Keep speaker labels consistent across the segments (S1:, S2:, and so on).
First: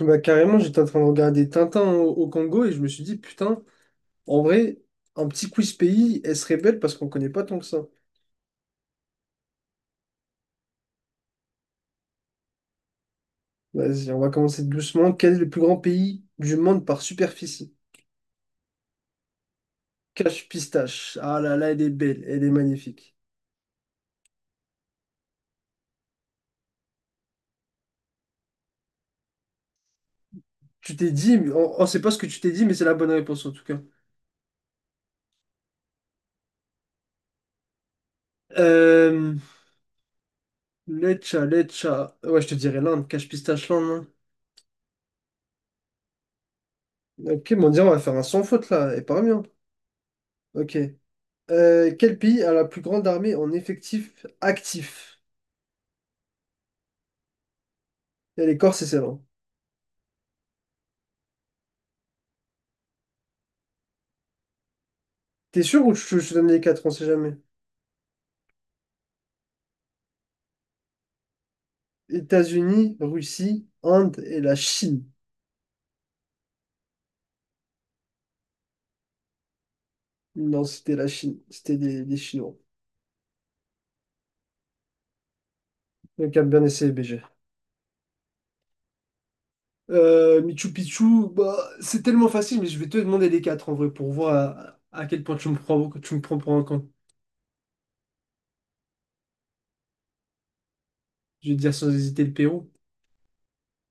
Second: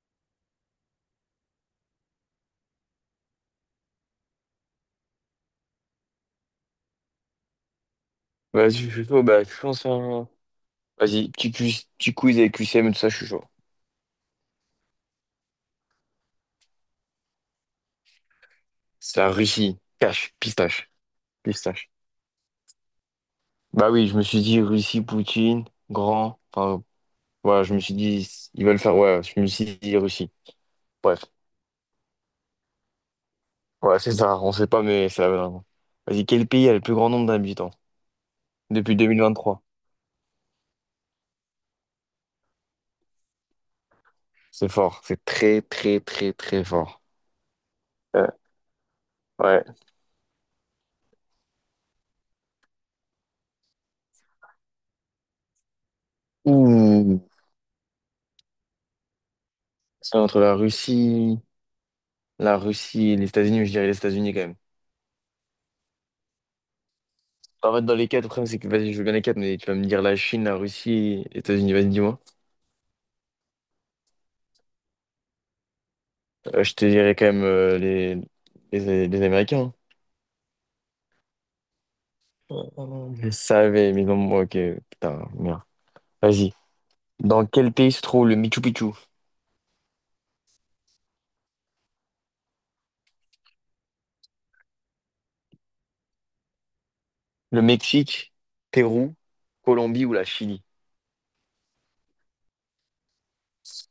S1: Bah, carrément, j'étais en train de regarder Tintin au Congo et je me suis dit, putain, en vrai, un petit quiz pays, elle serait belle parce qu'on connaît pas tant que ça.
S2: Vas-y, je suis chaud. Bah, je lance un. Vas-y, petit quiz avec QCM et tout ça, je suis chaud.
S1: Vas-y, on va commencer doucement. Quel est le plus grand pays du monde par superficie?
S2: C'est la Russie. Cash,
S1: Cache
S2: pistache,
S1: pistache. Ah là là, elle est
S2: pistache.
S1: belle, elle est magnifique.
S2: Bah oui, je me suis dit Russie, Poutine, grand. Enfin, voilà, je me suis dit, ils veulent faire. Ouais, je me suis dit Russie.
S1: Tu t'es
S2: Bref,
S1: dit, mais on sait pas ce que tu t'es dit, mais c'est la bonne réponse en tout cas.
S2: ouais, c'est ça. On sait pas, mais c'est la bonne réponse. Vas-y, quel pays a le plus grand nombre d'habitants depuis
S1: Euh,
S2: 2023?
S1: Lecha, Lecha. Ouais, je te dirais l'Inde, cache pistache l'Inde.
S2: C'est fort. C'est très, très, très, très fort.
S1: Hein. Ok, bon, on dirait, on va faire un
S2: Euh,
S1: sans faute là, et pas bien.
S2: ouais.
S1: Ok. Quel pays a la plus grande armée en effectif actif?
S2: Ouh.
S1: Et les Corses et Céylon.
S2: C'est entre la Russie et les États-Unis, mais je dirais les États-Unis quand même.
S1: T'es sûr ou je te donne les quatre, on sait jamais.
S2: En fait, dans les quatre, le problème, c'est que vas-y, je veux bien les quatre, mais tu vas me dire la Chine, la Russie, les États-Unis, vas-y, dis-moi.
S1: États-Unis, Russie, Inde et la Chine.
S2: Je te dirais quand même les Américains.
S1: Non, c'était la Chine. C'était des Chinois.
S2: Je savais, mais non, moi, ok, putain, merde.
S1: Donc, à
S2: Vas-y.
S1: bien essayé, BG.
S2: Dans quel pays se trouve le Machu Picchu?
S1: Michu Picchu, bah, c'est tellement facile, mais je vais te demander les quatre en vrai pour voir à quel point tu me prends pour un con.
S2: Le Mexique, Pérou, Colombie ou la Chili?
S1: Je vais te dire sans hésiter le Pérou.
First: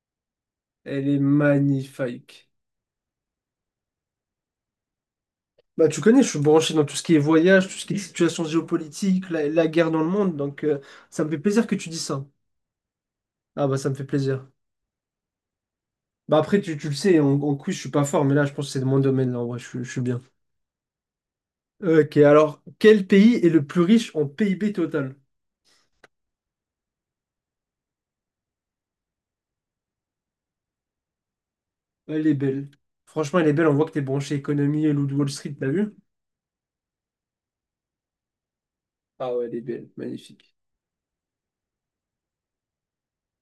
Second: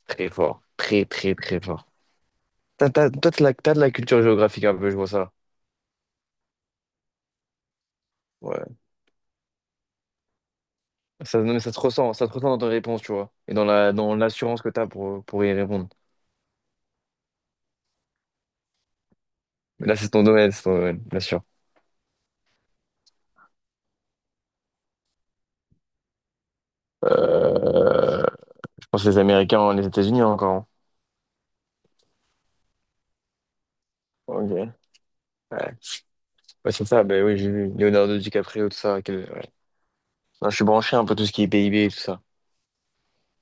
S2: Très fort, très,
S1: Elle est
S2: très, très fort.
S1: magnifique.
S2: Toi, t'as de la culture géographique un peu, je vois ça.
S1: Bah, tu connais, je suis branché dans tout ce qui est voyage, tout ce qui est situation
S2: Ouais.
S1: géopolitique, la guerre dans le monde, donc ça me fait
S2: Ça, non, mais
S1: plaisir
S2: ça
S1: que
S2: se
S1: tu dis
S2: ressent,
S1: ça.
S2: ça se ressent dans tes réponses, tu vois. Et dans
S1: Ah bah ça
S2: la,
S1: me fait
S2: dans
S1: plaisir.
S2: l'assurance que t'as pour y répondre.
S1: Bah après, tu le sais, en quiz, je suis pas fort, mais là, je pense que c'est de mon domaine, là, en vrai, je, suis
S2: Mais
S1: je
S2: là,
S1: suis bien.
S2: c'est ton domaine, bien sûr.
S1: Ok, alors, quel pays est le plus riche en PIB total?
S2: Euh, je pense les Américains, les États-Unis encore. Hein.
S1: Elle est belle. Franchement, elle est belle, on voit que t'es branché
S2: Ok. Ouais.
S1: économie et Loup de Wall Street, t'as vu?
S2: Ouais, c'est ça, ben oui, j'ai vu. Leonardo DiCaprio, tout ça. quel-
S1: Ah ouais,
S2: ouais.
S1: elle est belle,
S2: Non,
S1: magnifique.
S2: je suis branché un peu tout ce qui est PIB et tout ça.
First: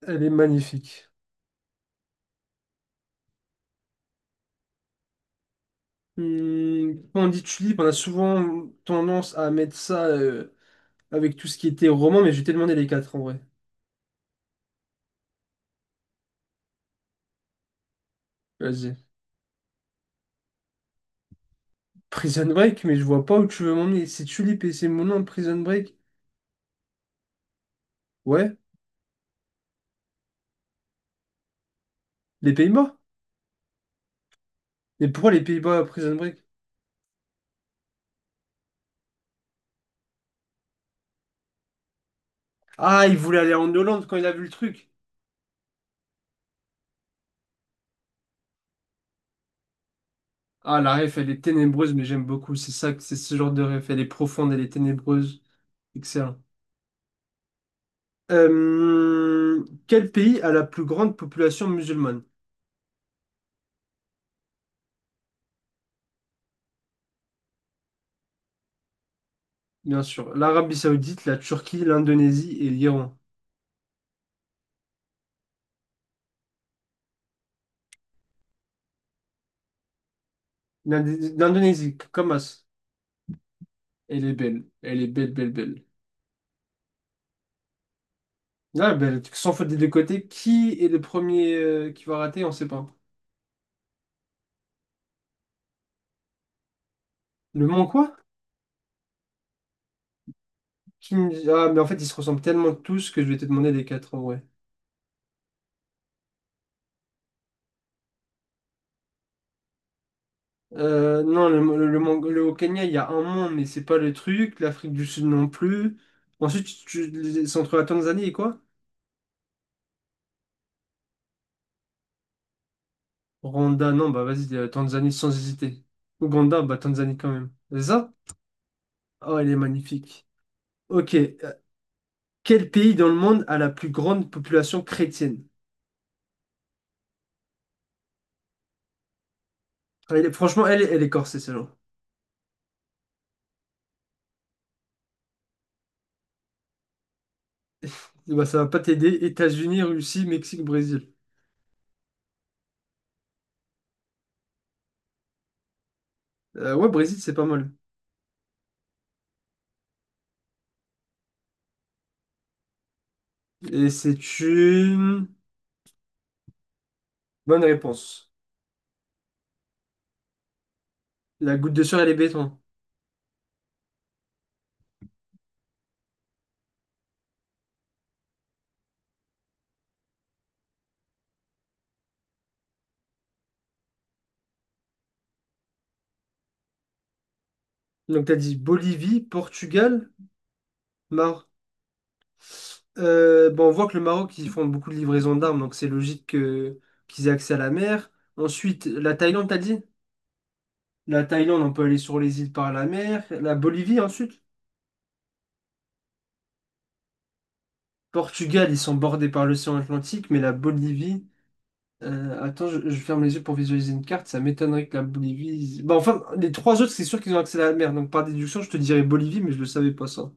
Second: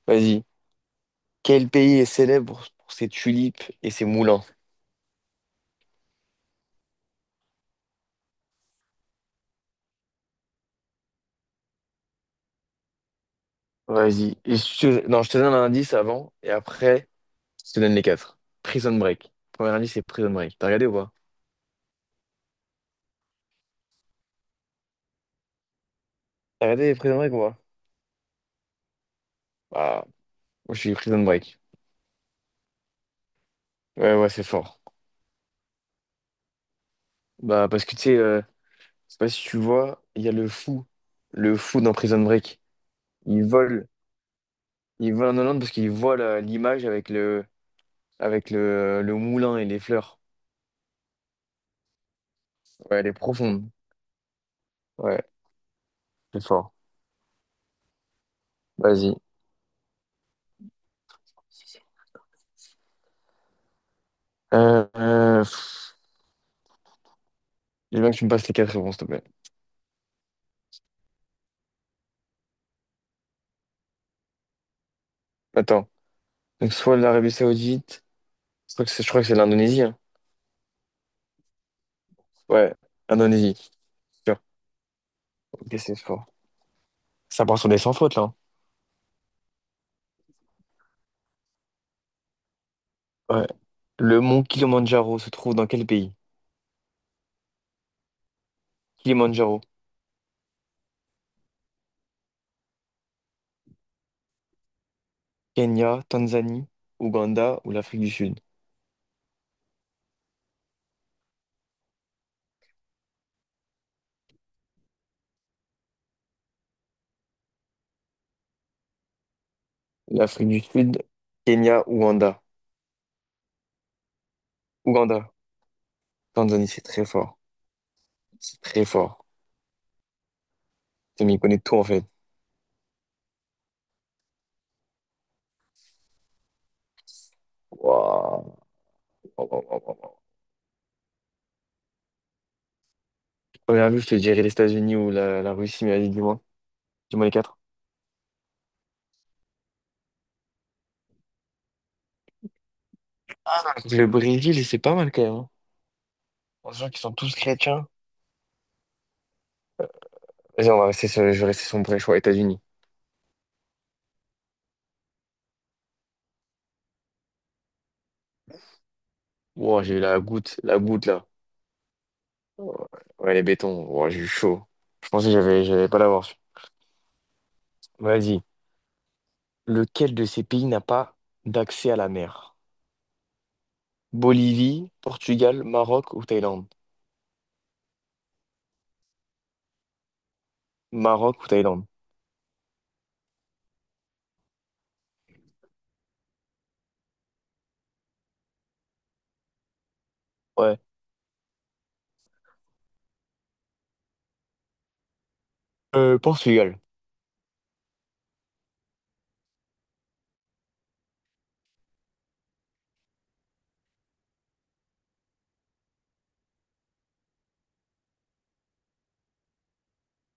S1: Elle est
S2: Vas-y.
S1: magnifique.
S2: Quel pays est célèbre pour ses tulipes et ses moulins?
S1: Hmm, quand on dit tulipe, on a souvent tendance à mettre ça avec tout ce qui était roman, mais je vais te demander les quatre, en vrai.
S2: Vas-y. Et Non, je te donne un indice avant et après, je te donne les quatre. Prison
S1: Vas-y.
S2: Break. Premier indice, c'est Prison Break. T'as regardé ou pas?
S1: Prison Break, mais je vois pas où tu veux m'emmener. C'est tu et c'est mon nom, Prison Break.
S2: T'as regardé Prison Break ou pas?
S1: Ouais,
S2: Bah, moi, je suis Prison Break.
S1: les Pays-Bas.
S2: Ouais, ouais, c'est fort.
S1: Mais pourquoi les Pays-Bas, Prison Break?
S2: Bah, parce que tu sais, je sais pas si tu vois, il y a le fou. Le fou dans Prison Break.
S1: Ah, il voulait
S2: Il
S1: aller en
S2: vole
S1: Hollande quand il a vu le truc.
S2: Il vole en Hollande parce qu'il voit l'image avec le moulin et les fleurs.
S1: Ah, la ref, elle est ténébreuse, mais j'aime beaucoup. C'est ça,
S2: Ouais,
S1: que-
S2: elle est
S1: c'est ce genre de
S2: profonde.
S1: ref. Elle est profonde, elle est
S2: Ouais,
S1: ténébreuse. Excellent.
S2: c'est fort. Vas-y.
S1: Quel pays a la plus grande population musulmane?
S2: Euh, euh, pff, j'ai bien que tu me passes les quatre réponses, s'il te plaît.
S1: Bien sûr, l'Arabie Saoudite, la Turquie, l'Indonésie et l'Iran.
S2: Attends. Donc soit l'Arabie Saoudite, je crois que c'est l'Indonésie. Hein.
S1: L'Indé- L'Indonésie, Kamas.
S2: Ouais, Indonésie.
S1: Elle est
S2: Sûr.
S1: belle. Elle est belle, belle,
S2: Ok,
S1: belle.
S2: c'est fort. Ça part sur des sans fautes là. Hein.
S1: Là, ben, sans faute des deux côtés, qui est le premier qui va rater, on sait pas.
S2: Ouais. Le mont Kilimandjaro se trouve dans quel pays?
S1: Le Mans quoi?
S2: Kilimandjaro,
S1: Qui... me- Ah, mais en fait, ils se ressemblent tellement tous que je vais te demander les quatre en vrai.
S2: Kenya, Tanzanie, Ouganda ou l'Afrique du Sud?
S1: Non, le Mont- le- au Kenya, il y a un Mont, mais c'est pas le truc. L'Afrique du Sud non plus. Ensuite, c'est entre la Tanzanie et quoi?
S2: L'Afrique du Sud, Kenya, Ouganda.
S1: Rwanda, non, bah vas-y, Tanzanie sans
S2: Ouganda.
S1: hésiter. Ouganda,
S2: Tanzanie,
S1: bah
S2: c'est très
S1: Tanzanie quand
S2: fort.
S1: même. C'est ça?
S2: C'est très fort.
S1: Oh, elle est magnifique. Ok,
S2: Tu m'y connais tout, en fait.
S1: quel pays dans le monde a la plus grande population chrétienne?
S2: Waouh. Waouh, waouh, waouh, waouh.
S1: Elle est- franchement, elle est corsée, celle
S2: Première vue, je te dirais les États-Unis ou la Russie, mais allez, dis-moi. Dis-moi les quatre.
S1: bah ça va pas t'aider. États-Unis, Russie, Mexique, Brésil.
S2: Ah, le Brésil, c'est pas mal quand même. Hein. En
S1: Ouais,
S2: sachant qu'ils sont
S1: Brésil, c'est
S2: tous
S1: pas mal.
S2: chrétiens. Vas-y, on va rester sur, je vais rester sur mon premier choix, États-Unis.
S1: Et c'est une bonne réponse.
S2: Wow, j'ai eu la goutte là.
S1: La goutte de sueur, elle est béton.
S2: Ouais, ouais, les bétons. Wow, j'ai eu chaud. Je pensais que j'avais, j'allais pas l'avoir. Vas-y. Lequel de ces pays n'a pas d'accès à la mer? Bolivie, Portugal, Maroc ou Thaïlande?
S1: Donc, t'as dit Bolivie, Portugal,
S2: Maroc
S1: Maroc.
S2: ou Thaïlande?
S1: Bon, on voit que le Maroc, ils font beaucoup de livraisons d'armes, donc c'est logique que qu'ils aient accès à la mer. Ensuite, la Thaïlande, t'as dit?
S2: Ouais.
S1: La Thaïlande, on peut aller sur les îles par la mer. La Bolivie, ensuite.
S2: Portugal.
S1: Portugal, ils sont bordés par l'océan Atlantique, mais la Bolivie. Attends, je ferme les yeux pour visualiser une carte. Ça m'étonnerait que la Bolivie. Bah, enfin, les trois autres, c'est sûr qu'ils ont accès à la mer. Donc, par déduction, je te dirais Bolivie, mais je le savais pas ça.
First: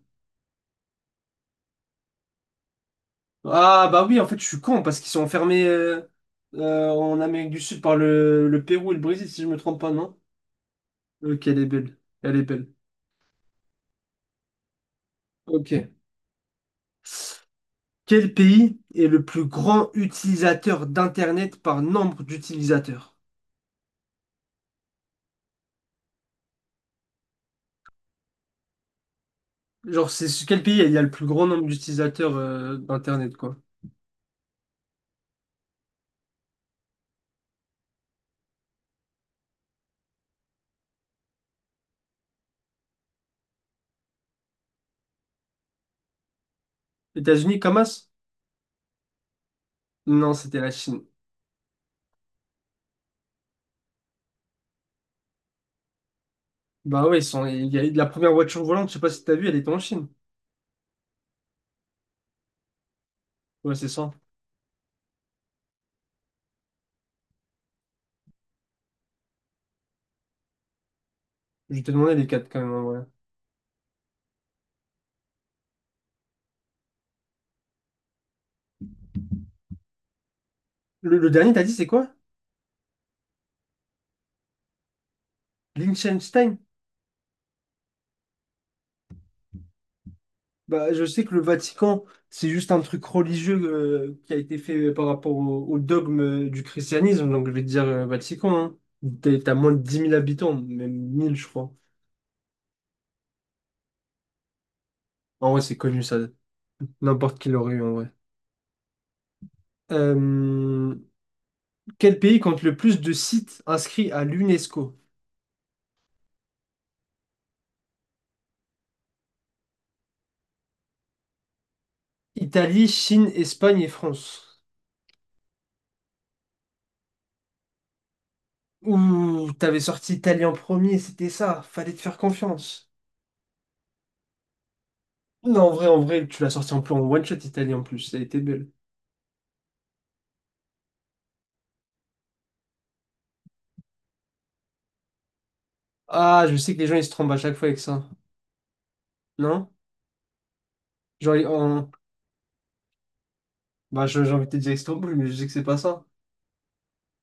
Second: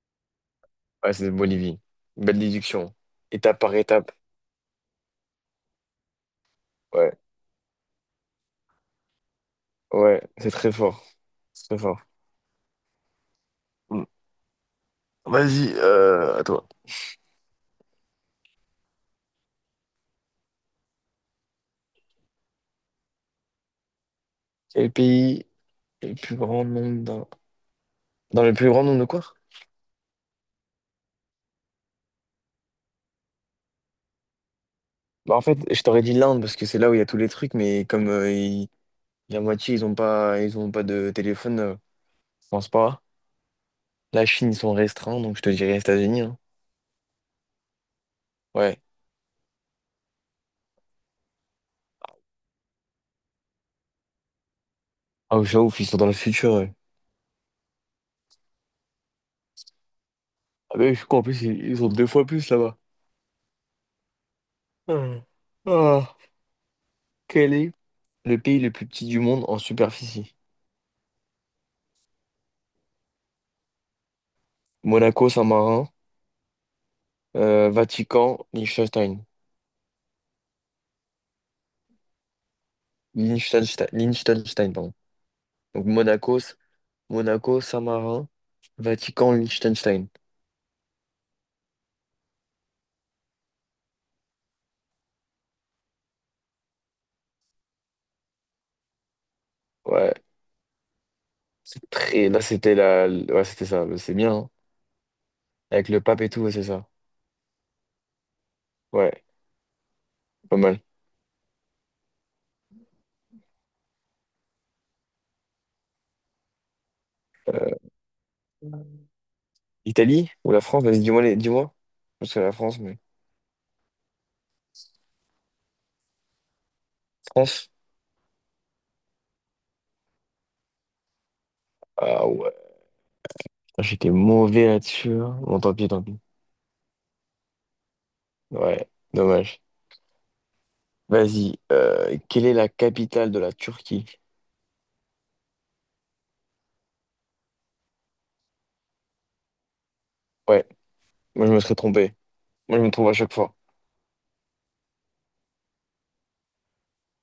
S2: Ouais, c'est de Bolivie. Belle déduction. Étape par
S1: Ah, bah
S2: étape.
S1: oui, en fait, je suis con parce qu'ils sont enfermés
S2: Ouais,
S1: en Amérique du Sud par le Pérou et le Brésil, si je me trompe pas, non?
S2: ouais, c'est très fort.
S1: Ok, elle est
S2: C'est très
S1: belle.
S2: fort.
S1: Elle est belle.
S2: Mm. Vas-y,
S1: Ok.
S2: à toi.
S1: Quel pays est le plus grand utilisateur d'Internet par nombre d'utilisateurs?
S2: Quel pays est le plus grand nombre d'un... Dans le plus grand nombre de quoi?
S1: Genre, c'est quel pays il y a le plus grand nombre d'utilisateurs d'Internet, quoi?
S2: Bah, en fait, je t'aurais dit l'Inde parce que c'est là où il y a tous les trucs, mais comme la moitié, ils ont pas de téléphone, je pense pas. La Chine, ils sont restreints, donc je te dirais les États-Unis. Hein.
S1: États-Unis, Comas?
S2: Ouais.
S1: Non, c'était la Chine.
S2: Ah, je ouf, ils sont dans le futur. Ouais.
S1: Bah ouais, ils sont... il y a eu de la première voiture volante, je sais pas si t'as vu, elle était en Chine.
S2: Ah, mais je crois en plus, ils ont deux fois plus là-bas.
S1: Ouais, c'est ça.
S2: Ah, ah, quel est le pays le plus petit du monde en superficie.
S1: Je t'ai demandé les quatre quand même en vrai.
S2: Monaco, Saint-Marin, Vatican, Liechtenstein.
S1: Le dernier, t'as dit, c'est quoi?
S2: Liechtenstein, Liechtenstein, pardon. Donc Monaco,
S1: Liechtenstein?
S2: Monaco, Saint-Marin, Vatican, Liechtenstein.
S1: Bah, je sais que le Vatican, c'est juste un truc religieux qui a été fait par rapport au dogme du christianisme, donc je vais te dire Vatican. Hein. T'es- T'as moins de dix
S2: Ouais,
S1: mille habitants, même 1000 je crois.
S2: c'est très... Là, c'était la... Ouais, c'était ça. C'est bien, hein.
S1: En vrai, c'est
S2: Avec le
S1: connu ça.
S2: pape et tout, ouais, c'est ça.
S1: N'importe qui l'aurait eu en vrai.
S2: Ouais, pas mal.
S1: Euh, quel pays compte le plus de sites inscrits à l'UNESCO?
S2: Euh, Italie ou la France? Vas-y, dis-moi, dis-moi. Parce que la France,
S1: Italie,
S2: mais...
S1: Chine, Espagne et France.
S2: France?
S1: Ouh, t'avais sorti Italie en premier, c'était ça. Fallait te faire
S2: Ah ouais.
S1: confiance.
S2: Putain, j'étais mauvais là-dessus. Hein. Bon,
S1: Non,
S2: tant pis,
S1: en
S2: tant pis.
S1: vrai, tu l'as sorti en plan one shot Italie en plus. Ça a été belle.
S2: Ouais, dommage. Vas-y, quelle est la capitale de la Turquie?
S1: Ah, je sais que les gens ils se trompent à chaque fois avec ça. Non?
S2: Ouais,
S1: Genre,
S2: moi
S1: ils-
S2: je me serais
S1: en...
S2: trompé. Moi je me trompe à chaque fois.
S1: bah, je- j'ai envie de te dire Istanbul mais je sais que c'est pas ça.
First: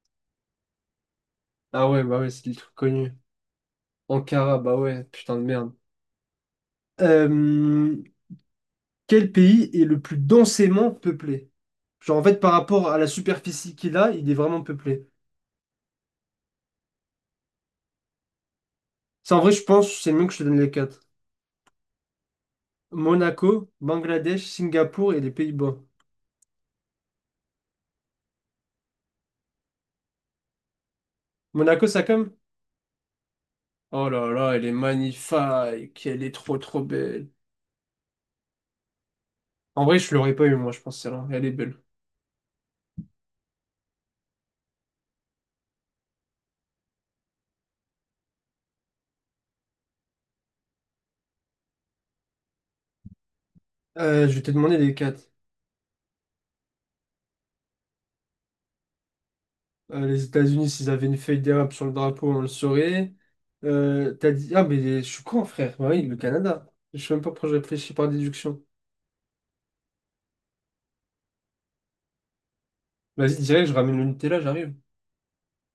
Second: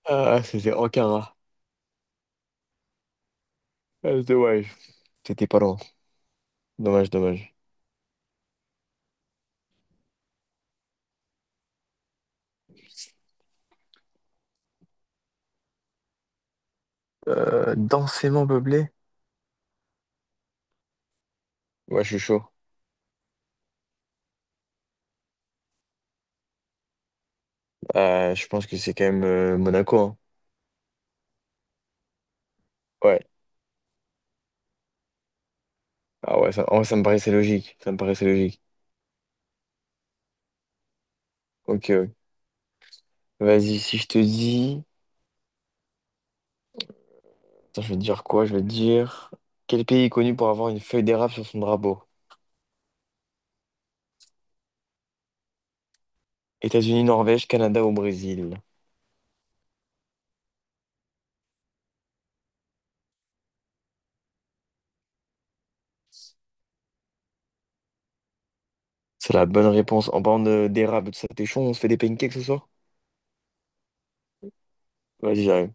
S2: Ah, c'était Ankara.
S1: Ah ouais, bah ouais, c'est le truc connu.
S2: Ah, c'est
S1: Ankara,
S2: dommage.
S1: bah ouais, putain de
S2: C'était pas
S1: merde.
S2: loin. Dommage, dommage.
S1: Euh, Quel pays est le plus densément peuplé? Genre, en fait, par rapport à la superficie qu'il a, il est vraiment peuplé.
S2: Densément peuplé?
S1: Ça, en vrai, je pense, c'est mieux que je te donne les quatre.
S2: Ouais, je suis chaud.
S1: Monaco, Bangladesh, Singapour et les Pays-Bas.
S2: Je pense que c'est quand même Monaco. Hein.
S1: Monaco, ça comme?
S2: Ouais.
S1: Oh là là, elle est magnifique. Elle est
S2: Ah ouais,
S1: trop,
S2: ça, en
S1: trop
S2: vrai, ça me
S1: belle.
S2: paraissait logique. Ça me paraissait logique.
S1: En vrai, je l'aurais pas eu, moi, je pense, celle-là. Elle est belle.
S2: Ok, ok. Vas-y, si je te dis... Attends, je vais te dire quoi? Je vais te dire... Quel pays est connu pour avoir une feuille d'érable sur son drapeau?
S1: Je vais te demander les quatre.
S2: États-Unis, Norvège, Canada ou Brésil?
S1: Les États-Unis, s'ils avaient une feuille d'érable sur le drapeau, on le saurait. T'as dit... Ah, mais je suis con, frère. Bah oui, le Canada. Je sais même pas pourquoi je réfléchis par déduction.
S2: C'est la bonne réponse. En parlant d'érable, ça t'es chaud, on se fait des pancakes ce soir?
S1: Vas-y, direct, je ramène le Nutella, j'arrive.
S2: Vas-y, j'arrive.